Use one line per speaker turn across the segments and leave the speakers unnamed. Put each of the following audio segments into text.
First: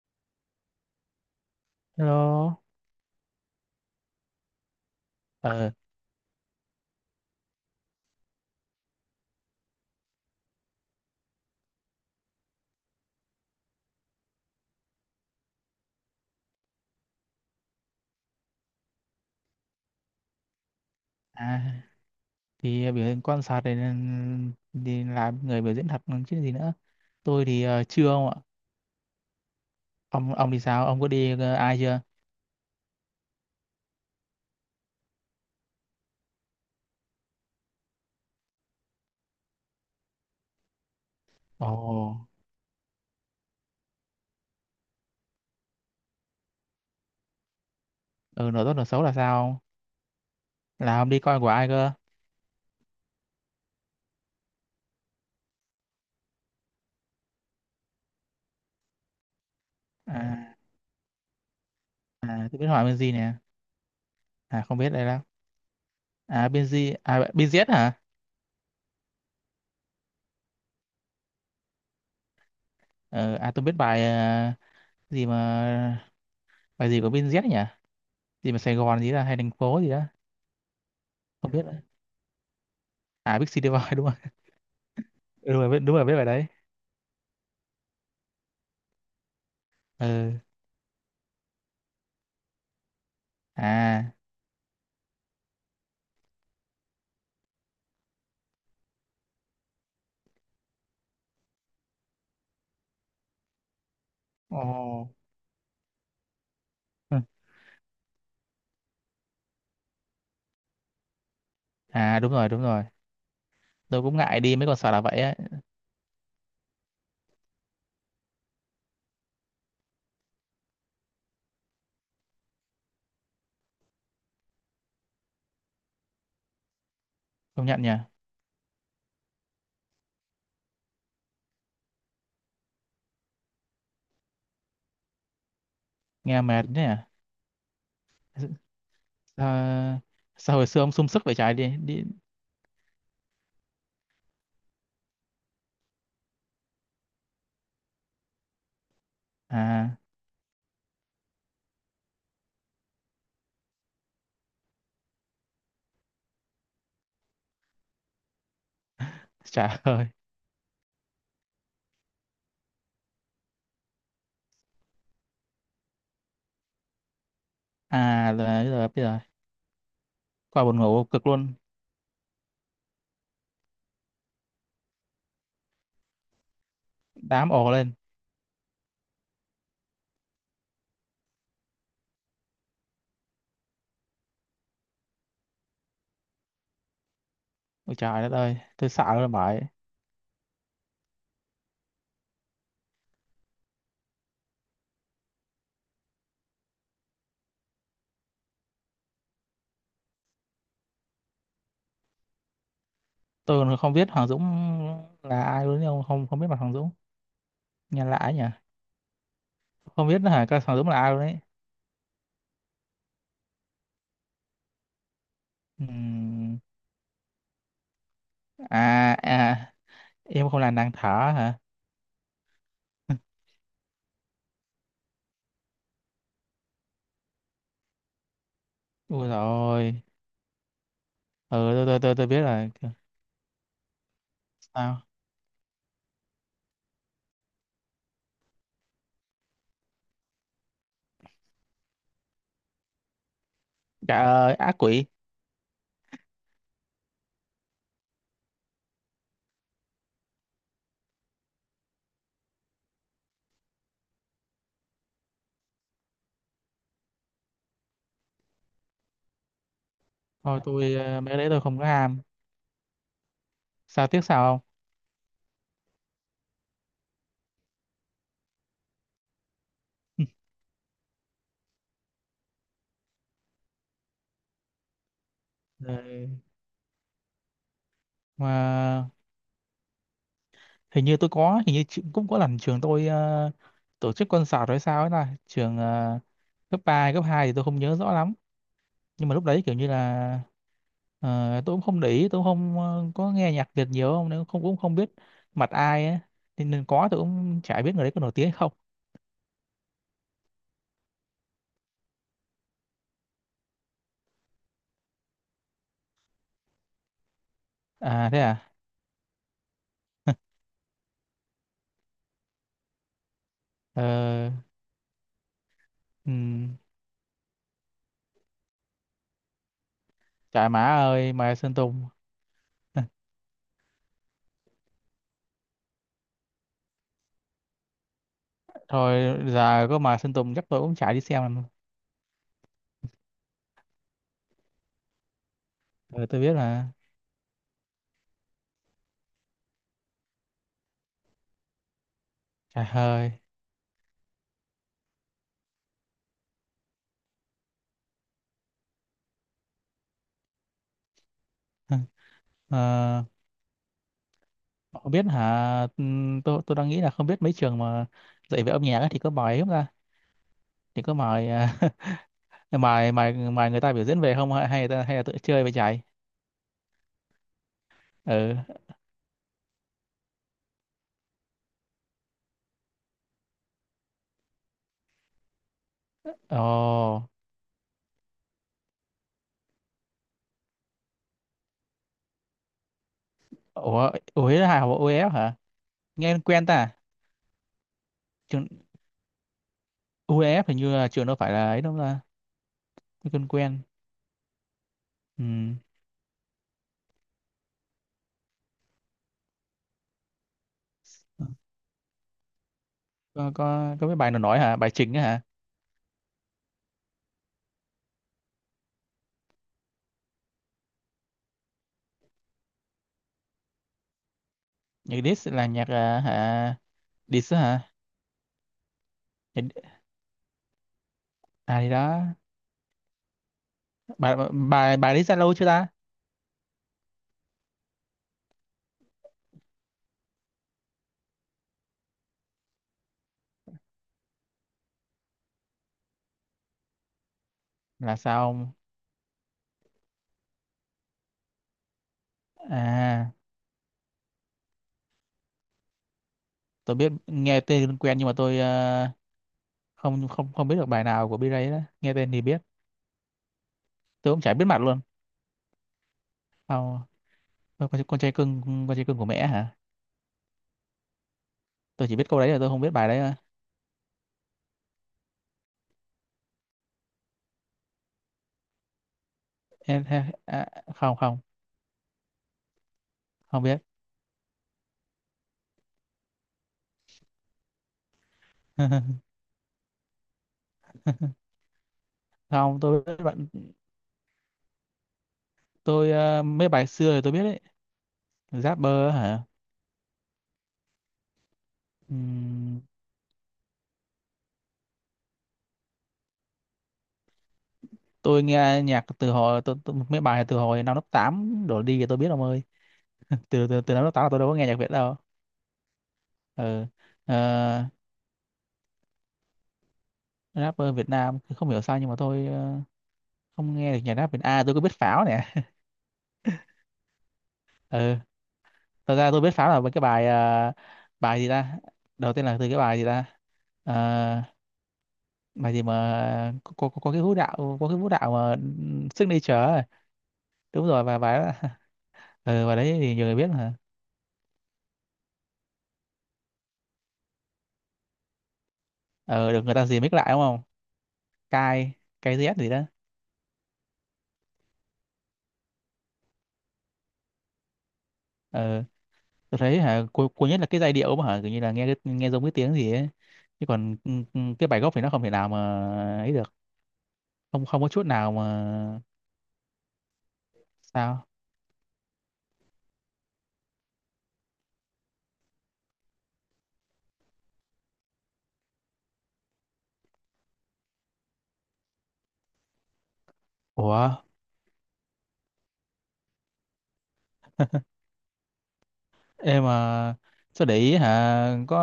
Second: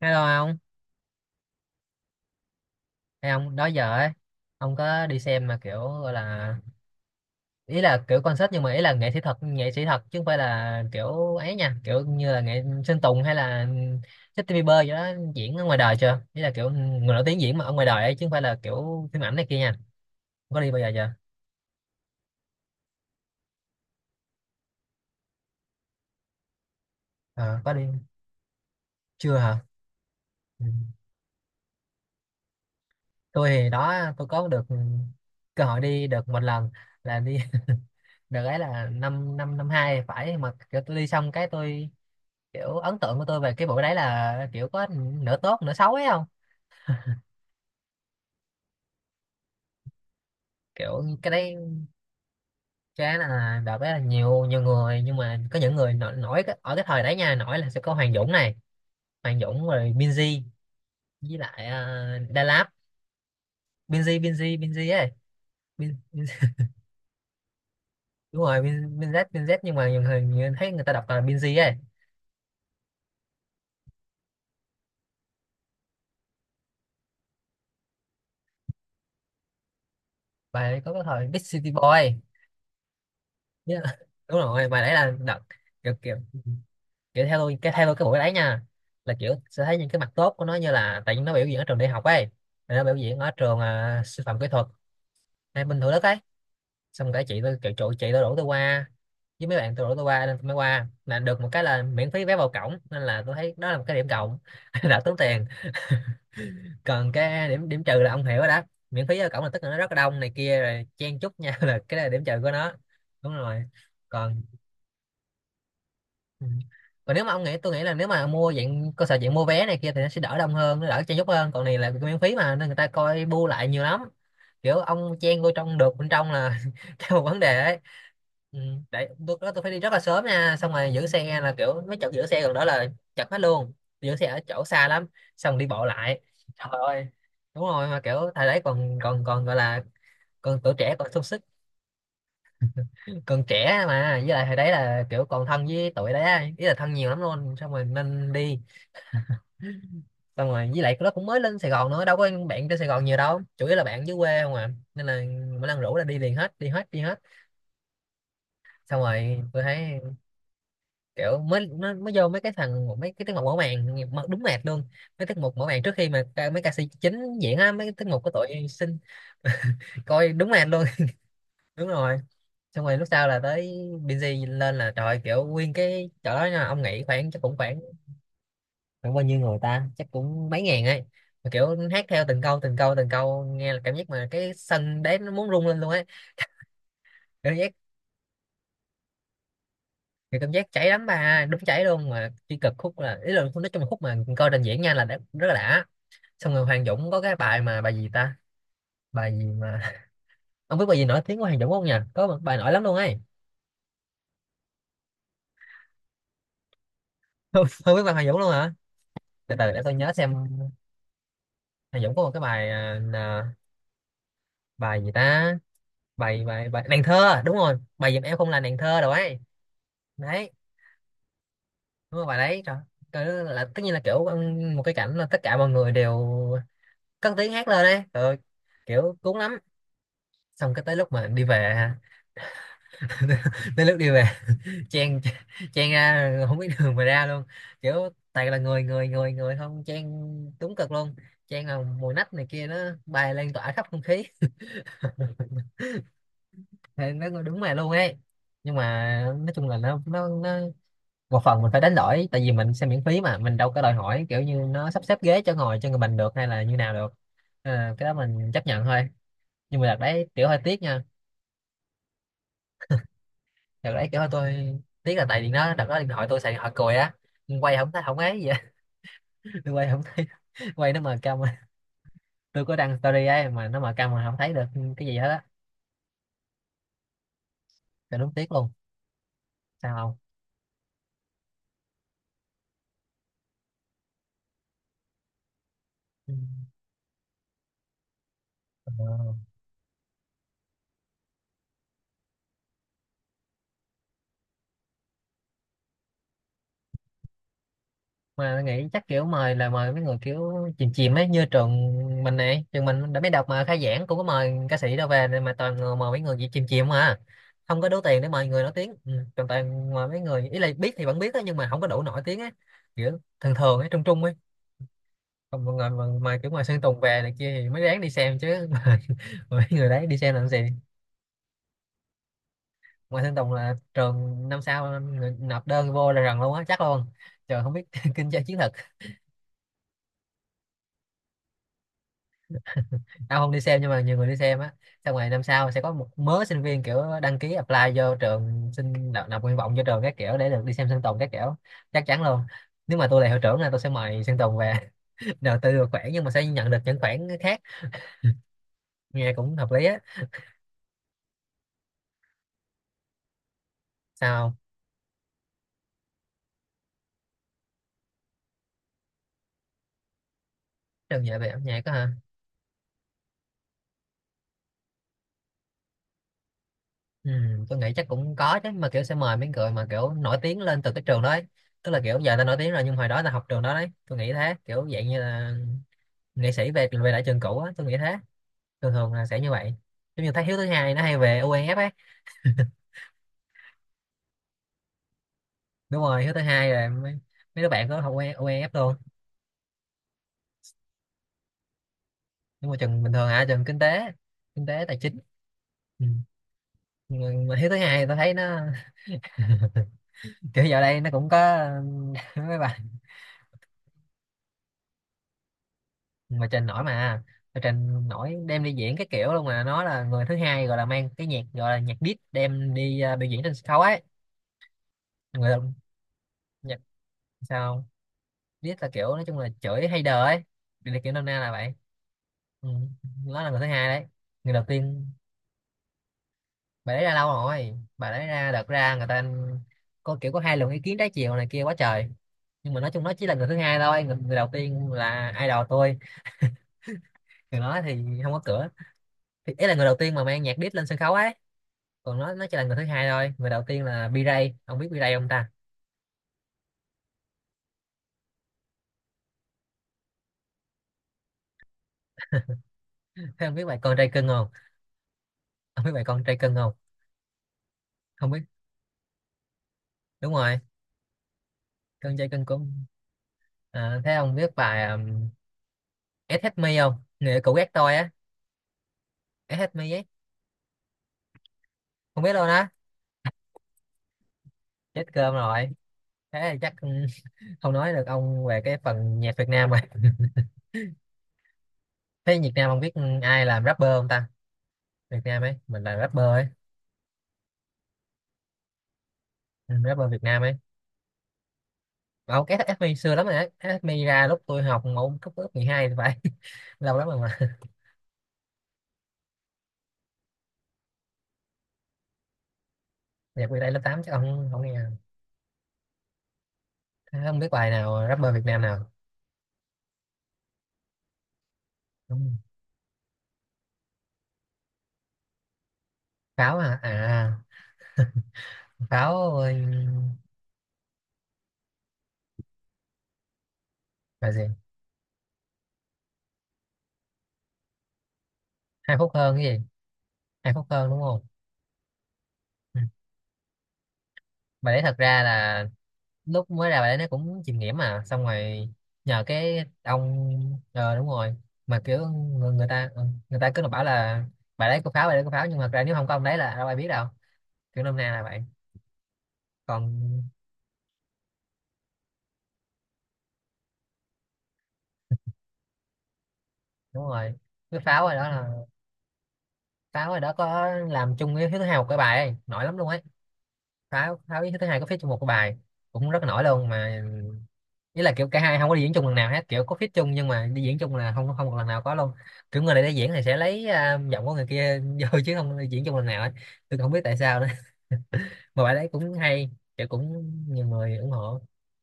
Hello ông,
Hello.
hay ông đó giờ ấy, ông có đi xem mà
Ờ,
kiểu gọi là ý là kiểu concert, nhưng mà ý là nghệ sĩ thật, nghệ sĩ thật, chứ không phải là kiểu ấy nha, kiểu như là nghệ Sơn Tùng hay là Justin Bieber vậy đó, diễn ở ngoài đời chưa? Ý là kiểu người nổi tiếng diễn mà ở ngoài đời ấy, chứ không phải là kiểu phim ảnh này kia nha. Ông có đi bao giờ chưa?
à, thì biểu diễn quan sát này nên đi làm người biểu diễn thật còn chứ gì nữa. Tôi
Ờ,
thì
có đi
chưa ông ạ.
chưa hả?
Ông thì
Ừ.
sao? Ông có đi ai chưa?
Tôi thì đó, tôi có được cơ hội đi được một lần, là đi đợt ấy là năm năm năm hai, phải mà kiểu tôi đi xong cái
Ồ,
tôi kiểu ấn tượng của tôi về cái bộ đấy là kiểu có nửa tốt nửa xấu ấy không.
ừ, Nửa tốt nửa xấu là sao, ông? Là
kiểu
ông đi
cái
coi của
đấy
ai cơ?
cái là đợt đấy là nhiều nhiều người, nhưng mà có những người nổi, ở cái thời đấy nha, nổi là sẽ có Hoàng Dũng này, Hoàng Dũng rồi Binz,
À,
với lại Đà
à tôi biết
Lạt.
hỏi bên gì nè.
Binz Binz
À
Binz
không biết đây
ấy,
đâu.
Bin,
À bên gì? À bên Z hả?
đúng rồi Bin, Binz Binz, nhưng mà nhiều người, người thấy người ta đọc là Binz ấy.
Ờ, À tôi biết bài ờ, gì mà bài gì của bên Z nhỉ? Gì mà Sài Gòn gì là hay thành phố gì đó.
Bài đấy có cái thời Big
Không biết
City
nữa.
Boy.
À Big City
Nhớ-
Boy đúng rồi.
đúng rồi, bài đấy là đợt
Ừ, đúng rồi,
kiểu,
đúng rồi
kiểu
biết bài đấy.
kiểu theo tôi cái buổi đấy nha, là kiểu sẽ thấy những cái mặt
Ừ.
tốt của nó, như là tại vì nó biểu diễn ở trường đại học ấy. Rồi nó biểu diễn ở trường
À.
sư phạm kỹ thuật hay bình thường đất ấy. Xong cả chị tôi kiểu trụ, chị tôi rủ tôi qua với mấy bạn, tôi rủ tôi qua, nên tôi mới qua, là được một cái là miễn phí vé vào cổng, nên là tôi thấy đó là một cái điểm cộng. Đã
Ồ.
tốn tiền còn
Ừ.
cái điểm điểm trừ là ông hiểu rồi đó, miễn phí vào cổng là tức là nó rất là đông này kia, rồi chen chúc nhau là cái đó là
À
điểm trừ
đúng rồi,
của
đúng
nó.
rồi.
Đúng rồi.
Tôi cũng ngại
Còn,
đi mấy con sò là vậy ấy.
ừ, còn nếu mà ông nghĩ, tôi nghĩ là nếu mà mua dạng cơ sở, dạng mua vé này kia, thì nó sẽ đỡ đông hơn, nó đỡ chen chúc hơn, còn này là miễn phí mà, nên người ta coi bu lại nhiều lắm. Kiểu ông chen vô trong được bên trong là cái một vấn đề
Công
ấy.
nhận nhỉ.
Ừ. Đấy, tôi đó, tôi phải đi rất là sớm nha, xong rồi giữ xe là kiểu mấy chỗ giữ xe gần đó là chật hết luôn, giữ xe ở chỗ xa lắm, xong đi bộ lại.
Nghe mệt
Trời
thế
ơi,
à?
đúng rồi, mà kiểu thời đấy còn còn còn gọi là
Sao, sao
còn
hồi
tuổi
xưa ông
trẻ,
sung
còn sung
sức vậy
sức,
trời, đi đi
còn trẻ mà. Với lại hồi đấy là kiểu còn thân với tụi đấy á, ý là thân nhiều lắm luôn, xong rồi nên đi.
à
Xong rồi với lại nó cũng mới lên Sài Gòn nữa, đâu có bạn trên Sài Gòn nhiều đâu, chủ yếu là bạn dưới quê không à, nên là mỗi lần rủ là đi liền, hết đi hết đi hết. Xong rồi tôi
Trời
thấy
ơi.
kiểu mới, nó mới vô mấy cái thằng, mấy cái tiết mục mở màn, nghe- mở- đúng mệt luôn. Mấy tiết mục mở màn trước khi mà ca- mấy ca sĩ chính diễn á, mấy cái tiết mục của
À là
tụi
bây giờ
xin,
bây giờ
coi đúng
qua
mệt
buồn
luôn.
ngủ cực luôn.
Đúng rồi. Xong rồi lúc sau là tới Binz lên, là trời, kiểu nguyên cái chỗ đó nha, ông nghĩ khoảng chắc
Đám
cũng
ồ
khoảng,
lên.
khoảng bao nhiêu người, ta chắc cũng mấy ngàn ấy, mà kiểu hát theo từng câu từng câu từng câu, nghe là cảm giác mà cái sân đấy nó muốn rung lên luôn ấy, cảm giác
Ôi trời đất ơi, tôi sợ rồi bởi.
thì cảm giác cháy lắm bà, đúng cháy luôn. Mà chỉ cực khúc là, ý là nói chung là khúc mà coi trình diễn nha, là đã, rất là đã. Xong rồi Hoàng Dũng có cái bài mà bài gì ta, bài gì mà, ông biết bài gì nổi tiếng của Hoàng Dũng không nhỉ, có một bài nổi lắm luôn ấy.
Tôi còn không biết Hoàng Dũng là ai luôn, nhưng không, không biết mặt Hoàng Dũng.
Không, biết
Nghe
bài
lạ
Hoàng
ấy
Dũng
nhỉ.
luôn hả. Từ từ để tôi
Không
nhớ
biết nữa
xem,
hả? Cái
Hoàng
Hoàng Dũng là ai luôn ấy.
Dũng có một cái bài là- bài gì ta, bài
Ừm,
bài bài nàng thơ, đúng rồi bài giùm em không là nàng thơ
À
rồi ấy.
à, em
Đấy,
không là nàng thở hả?
đúng rồi bài đấy, trời. Trời ơi, là tất nhiên là kiểu một cái cảnh là tất cả mọi người đều cất tiếng hát lên đấy, rồi kiểu
Ui
cuốn lắm.
rồi.
Xong cái tới lúc mà đi
Ừ,
về
tôi
ha,
tôi tôi tôi biết rồi.
tới lúc đi về,
Sao?
chen chen ra không biết đường mà ra luôn, kiểu toàn là người người người người, không chen đúng cực luôn, chen là mùi nách này kia nó bay lan tỏa khắp không khí.
Dạ ác quỷ.
Thì nó đúng mà luôn ấy, nhưng mà nói chung là nó nó một phần mình phải đánh đổi, tại vì mình xem miễn phí mà, mình đâu có đòi hỏi kiểu như nó sắp xếp ghế cho ngồi cho người mình được, hay là như nào được. Nên cái đó mình chấp nhận thôi, nhưng mà đợt đấy kiểu hơi
Thôi
tiếc
tôi,
nha.
mấy cái đấy tôi không có ham.
Đợt
Sao
đấy kiểu
tiếc
tôi
sao
tiếc là tại vì nó, đợt đó điện thoại, tôi xài điện thoại cùi á, quay không thấy không ấy gì á. Tôi quay không thấy,
không?
quay nó mờ câm á. Tôi có đăng story ấy mà nó mờ câm, mà không thấy được cái gì hết á.
Ờ,
Trời đúng tiếc luôn,
mà
sao không.
hình như tôi có, hình như cũng có lần trường tôi tổ chức concert hay sao ấy, là trường
Ừ.
cấp 3 cấp 2 thì tôi không nhớ rõ lắm. Nhưng
Ờ.
mà lúc đấy kiểu như là ờ, tôi cũng không để ý, tôi cũng không có nghe nhạc Việt nhiều không, nên không cũng không biết mặt ai ấy. Nên, nên có tôi cũng chả biết người đấy có nổi tiếng hay
Mà mình
không.
nghĩ chắc kiểu mời là mời mấy người kiểu chìm chìm ấy, như trường mình này, trường mình đã biết đọc mà khai giảng cũng có mời ca sĩ đâu về, mà toàn người mời mấy người gì chìm chìm mà, không có đủ tiền để
À thế
mời
à.
người nổi tiếng. Ừ, toàn toàn mời mấy người, ý là biết thì vẫn biết á, nhưng mà không có đủ nổi tiếng á, kiểu thường thường ấy, trung trung ấy.
Ờ,
Còn mọi người mà kiểu ngoài
ừm,
Sơn Tùng về này kia thì mới đáng đi xem chứ. Mà mấy người đấy đi xem làm gì.
trời má ơi, Mai Sơn Tùng.
Ngoài Sơn Tùng là trường năm sau người nộp đơn vô là rần luôn á, chắc luôn. Trời không biết, kinh doanh chiến.
Thôi giờ có mời Sơn Tùng chắc tôi cũng chả đi xem làm. Rồi
Tao không đi xem, nhưng mà nhiều người đi xem á, xong rồi năm sau sẽ có một
ờ, tôi
mớ
biết
sinh viên
là
kiểu đăng ký apply vô trường, xin nộp, nộp nguyện vọng vô trường các kiểu để được đi xem Sơn Tùng các kiểu, chắc chắn luôn.
trời
Nếu mà tôi là
ơi.
hiệu trưởng là tôi sẽ mời Sơn Tùng về. Đầu tư được khoản nhưng mà sẽ nhận được những khoản khác, nghe cũng hợp lý á,
Ờ,
sao không?
không biết hả? Tôi đang nghĩ là không biết mấy trường mà dạy về âm nhạc ấy thì có mời không ta? Thì có
Trường dạy về
mời
âm
à,
nhạc đó hả.
mời mời mời người ta biểu diễn về không, hay hay là tự chơi về chạy?
Ừ, tôi nghĩ chắc cũng
Ừ.
có chứ, mà kiểu sẽ mời mấy người mà kiểu nổi tiếng lên từ cái trường đó ấy. Tức là kiểu giờ ta nổi tiếng rồi, nhưng hồi đó ta học trường đó đấy, tôi nghĩ thế, kiểu dạng như là nghệ sĩ về về
Ồ.
lại trường cũ á, tôi nghĩ thế. Thường thường là sẽ như vậy, giống như thấy Hiếu thứ hai nó hay về OEF ấy.
Ủa, ủa là hả? UEF hả?
Đúng rồi Hiếu
Nghe
thứ
quen
hai
ta.
là
À?
mấy, mấy đứa bạn có học
Trường
OEF luôn.
UEF hình như là trường đâu phải là ấy đâu ta.
Nhưng mà trường bình thường
Tôi
hả,
quen
trường kinh
quen.
tế, kinh tế tài chính.
Ừ.
Ừ. mà mà Hiếu thứ hai tôi thấy nó kiểu giờ đây nó cũng có mấy bài
Có cái bài nào nói hả? Bài chính á hả?
mà trình nổi, mà trình nổi đem đi diễn cái kiểu luôn, mà nó là người thứ hai gọi là mang cái nhạc, gọi là nhạc diss đem đi biểu diễn trên sân khấu ấy.
Nhạc diss
Người
là
đồng-
nhạc à, hả?
nhạc
Dis á
sao.
hả?
Riết là kiểu nói chung là
Thì-
chửi hay đờ ấy, điều này kiểu nôm na là vậy.
à thì đó,
Ừ. Nó là người thứ hai đấy.
bà
Người đầu
bà
tiên,
bà Dis Zalo chưa ta?
bà đấy ra lâu rồi. Bà đấy ra đợt ra người ta có kiểu có hai luồng ý kiến trái chiều này kia quá trời, nhưng mà nói chung nó chỉ là người thứ hai thôi. Người đầu tiên là idol tôi, người đó thì
Là
không có
sao
cửa.
ông?
Thì ý là người đầu tiên mà mang nhạc diss lên sân khấu ấy, còn nó chỉ là người thứ hai
À,
thôi. Người đầu tiên là B-Ray, ông biết B-Ray không ta?
tôi biết, nghe tên quen nhưng mà tôi không không không biết được bài nào của B-Ray đó. Nghe tên thì biết,
Thế ông biết bài con trai cưng
tôi cũng
không?
chả biết mặt luôn.
Ông biết bài con trai cưng không?
Không, con
Không
trai
biết.
cưng, con trai cưng của mẹ hả?
Đúng rồi,
Tôi
con
chỉ
trai
biết câu
cưng
đấy là tôi không
cũng.
biết bài đấy. À,
À, thế ông biết bài SH Me không? Nè cũ ghét tôi á, SH Me ấy.
Em- em- à, không không
Không biết luôn á?
không biết.
Chết cơm rồi. Thế thì chắc không nói được ông về cái phần nhạc Việt Nam rồi. Thế Việt Nam ông
Không,
biết
tôi biết
ai
bạn
làm rapper không ta? Việt Nam ấy, mình là
tôi
rapper ấy.
mấy bài xưa thì tôi biết đấy. Rapper hả?
Ừ, rapper Việt Nam ấy. Ông SH
Ừm,
Me xưa lắm rồi đấy, SH Me ra lúc tôi học mẫu cấp lớp 12 thì phải. Lâu lắm rồi mà.
tôi nghe nhạc từ hồi mấy bài từ hồi năm lớp 8 đổ đi thì tôi biết ông ơi.
Nhạc Việt
từ
đây lớp
từ từ
8
năm lớp
chắc
tám là tôi
ông
đâu có
không
nghe
nghe.
nhạc Việt đâu. Ừ.
Thế không biết bài
Ờ,
nào rapper Việt Nam nào?
rapper Việt Nam không hiểu sao nhưng mà
Đúng.
tôi không nghe được nhạc rap Việt. À tôi có biết Pháo nè.
Pháo hả à?
Ừ. Thật ra
Pháo
tôi biết
ơi,
Pháo là với cái bài bài gì ta, đầu tiên là từ cái bài gì ta. Ờ,
bài gì?
bài gì mà có, có cái vũ đạo, có cái vũ đạo mà
Hai phút hơn cái
signature
gì?
ấy.
Hai phút
Đúng
hơn đúng
rồi, và
không?
bài đó ừ, bài
Ừ.
đấy thì nhiều người biết mà.
Bài đấy thật ra là lúc mới ra bài đấy nó cũng chìm nghiệm mà, xong rồi nhờ
Ừ, được
cái
người ta remix lại đúng
ông
không,
đúng rồi. Mà
cai
kiểu
Kai
người,
Z
người
gì đó.
ta người ta cứ là bảo là bài đấy có pháo, bài đấy có pháo, nhưng mà thật ra nếu không có ông đấy là đâu ai biết đâu. Kiểu nôm na là vậy.
Ừ. Tôi thấy hả, cuối
Còn
cuối nhất là cái giai điệu mà hả, kiểu như là nghe giống cái tiếng gì ấy. Chứ còn cái bài gốc thì nó không thể nào mà ấy được,
đúng rồi,
không
cái
không có chút
pháo rồi đó
nào
là
mà.
pháo rồi đó có làm
Sao?
chung với thứ hai một cái bài ấy nổi lắm luôn ấy. Pháo, pháo với thứ hai có phía chung một cái bài cũng rất là nổi luôn mà. Ý là kiểu cả hai không có đi diễn chung lần nào hết, kiểu có feat chung nhưng mà đi diễn chung là không, không một lần nào có luôn. Kiểu người này đi diễn thì sẽ lấy
Ủa.
giọng của người kia vô, chứ không đi diễn chung lần nào ấy. Tôi không biết tại sao nữa. Mà bài đấy cũng hay,
Em
kiểu
mà
cũng nhiều
sao để ý
người ủng hộ.
hả,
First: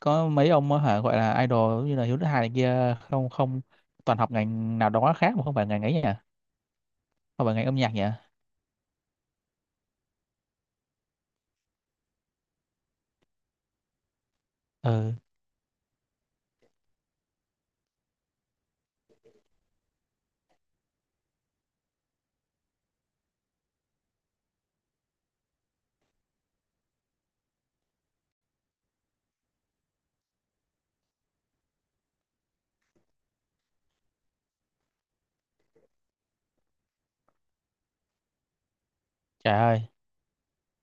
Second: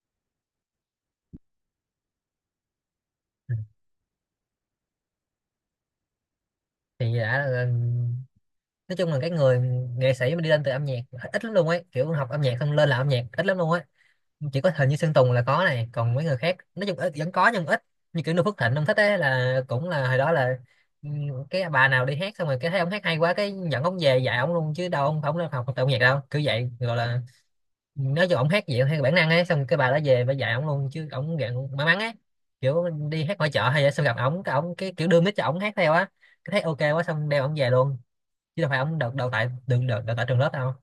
có mấy ông á hả gọi là idol giống như là Hiếu Thứ Hai này kia không,
Ừ.
toàn học ngành nào đó khác mà không phải ngành ấy nhỉ,
thì đã
không phải ngành
là-
âm nhạc nhỉ.
nói chung là cái người nghệ sĩ mà đi lên từ âm nhạc ít, ít lắm luôn ấy. Kiểu học âm nhạc xong lên làm âm nhạc ít lắm luôn ấy. Chỉ có hình như
Ừ,
Sơn Tùng là có này, còn mấy người khác nói chung ít, vẫn có nhưng ít. Như kiểu Noo Phước Thịnh ông thích ấy là cũng là hồi đó là, ừ, cái bà nào đi hát xong rồi cái thấy ông hát hay quá cái dẫn ông về dạy ông luôn, chứ đâu ông không học học tập nhạc đâu. Cứ vậy gọi là nói cho ông hát gì theo bản năng ấy, xong cái bà đó về bà dạy ông luôn, chứ ông dạng may mắn ấy. Kiểu đi hát ngoài chợ hay vậy, xong gặp ông cái kiểu đưa mic cho ông hát theo á, cái thấy ok quá xong đeo ông về luôn. Chứ đâu phải ông đào đào tại
trời
đừng
ơi.
đào, đào tại trường lớp đâu.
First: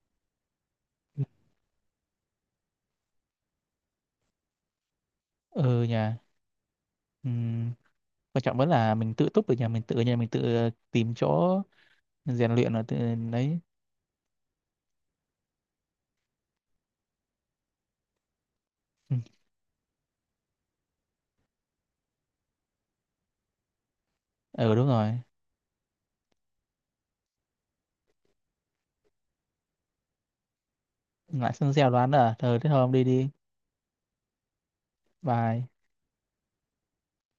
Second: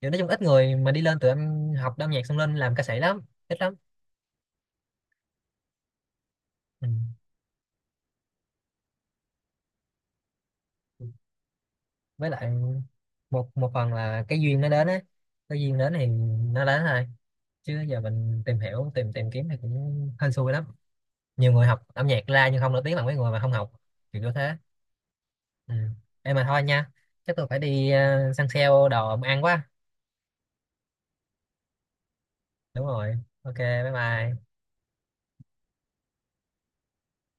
Kiểu nói chung ít người mà đi lên tụi em học âm nhạc xong lên làm ca sĩ lắm. Ít lắm.
Ừ, nhà.
Ừ.
Ừm, quan trọng vẫn là mình tự túc được, nhà mình tự, nhà mình tự tìm chỗ
Với lại
rèn luyện ở tự
một
đấy.
một phần là cái duyên nó đến á. Cái duyên đến thì nó đến thôi, chứ giờ mình tìm hiểu tìm
ừ,
tìm kiếm thì cũng hên xui lắm. Nhiều người học âm nhạc ra nhưng không nổi tiếng bằng mấy người mà không học, kiểu như thế.
ừ đúng rồi.
Ừ. Em mà thôi nha, chắc tôi phải đi săn sale đồ ăn quá.
Lại sân gieo đoán là ờ thế thôi
Đúng
ông đi
rồi,
đi,
ok, bye bye.
bye.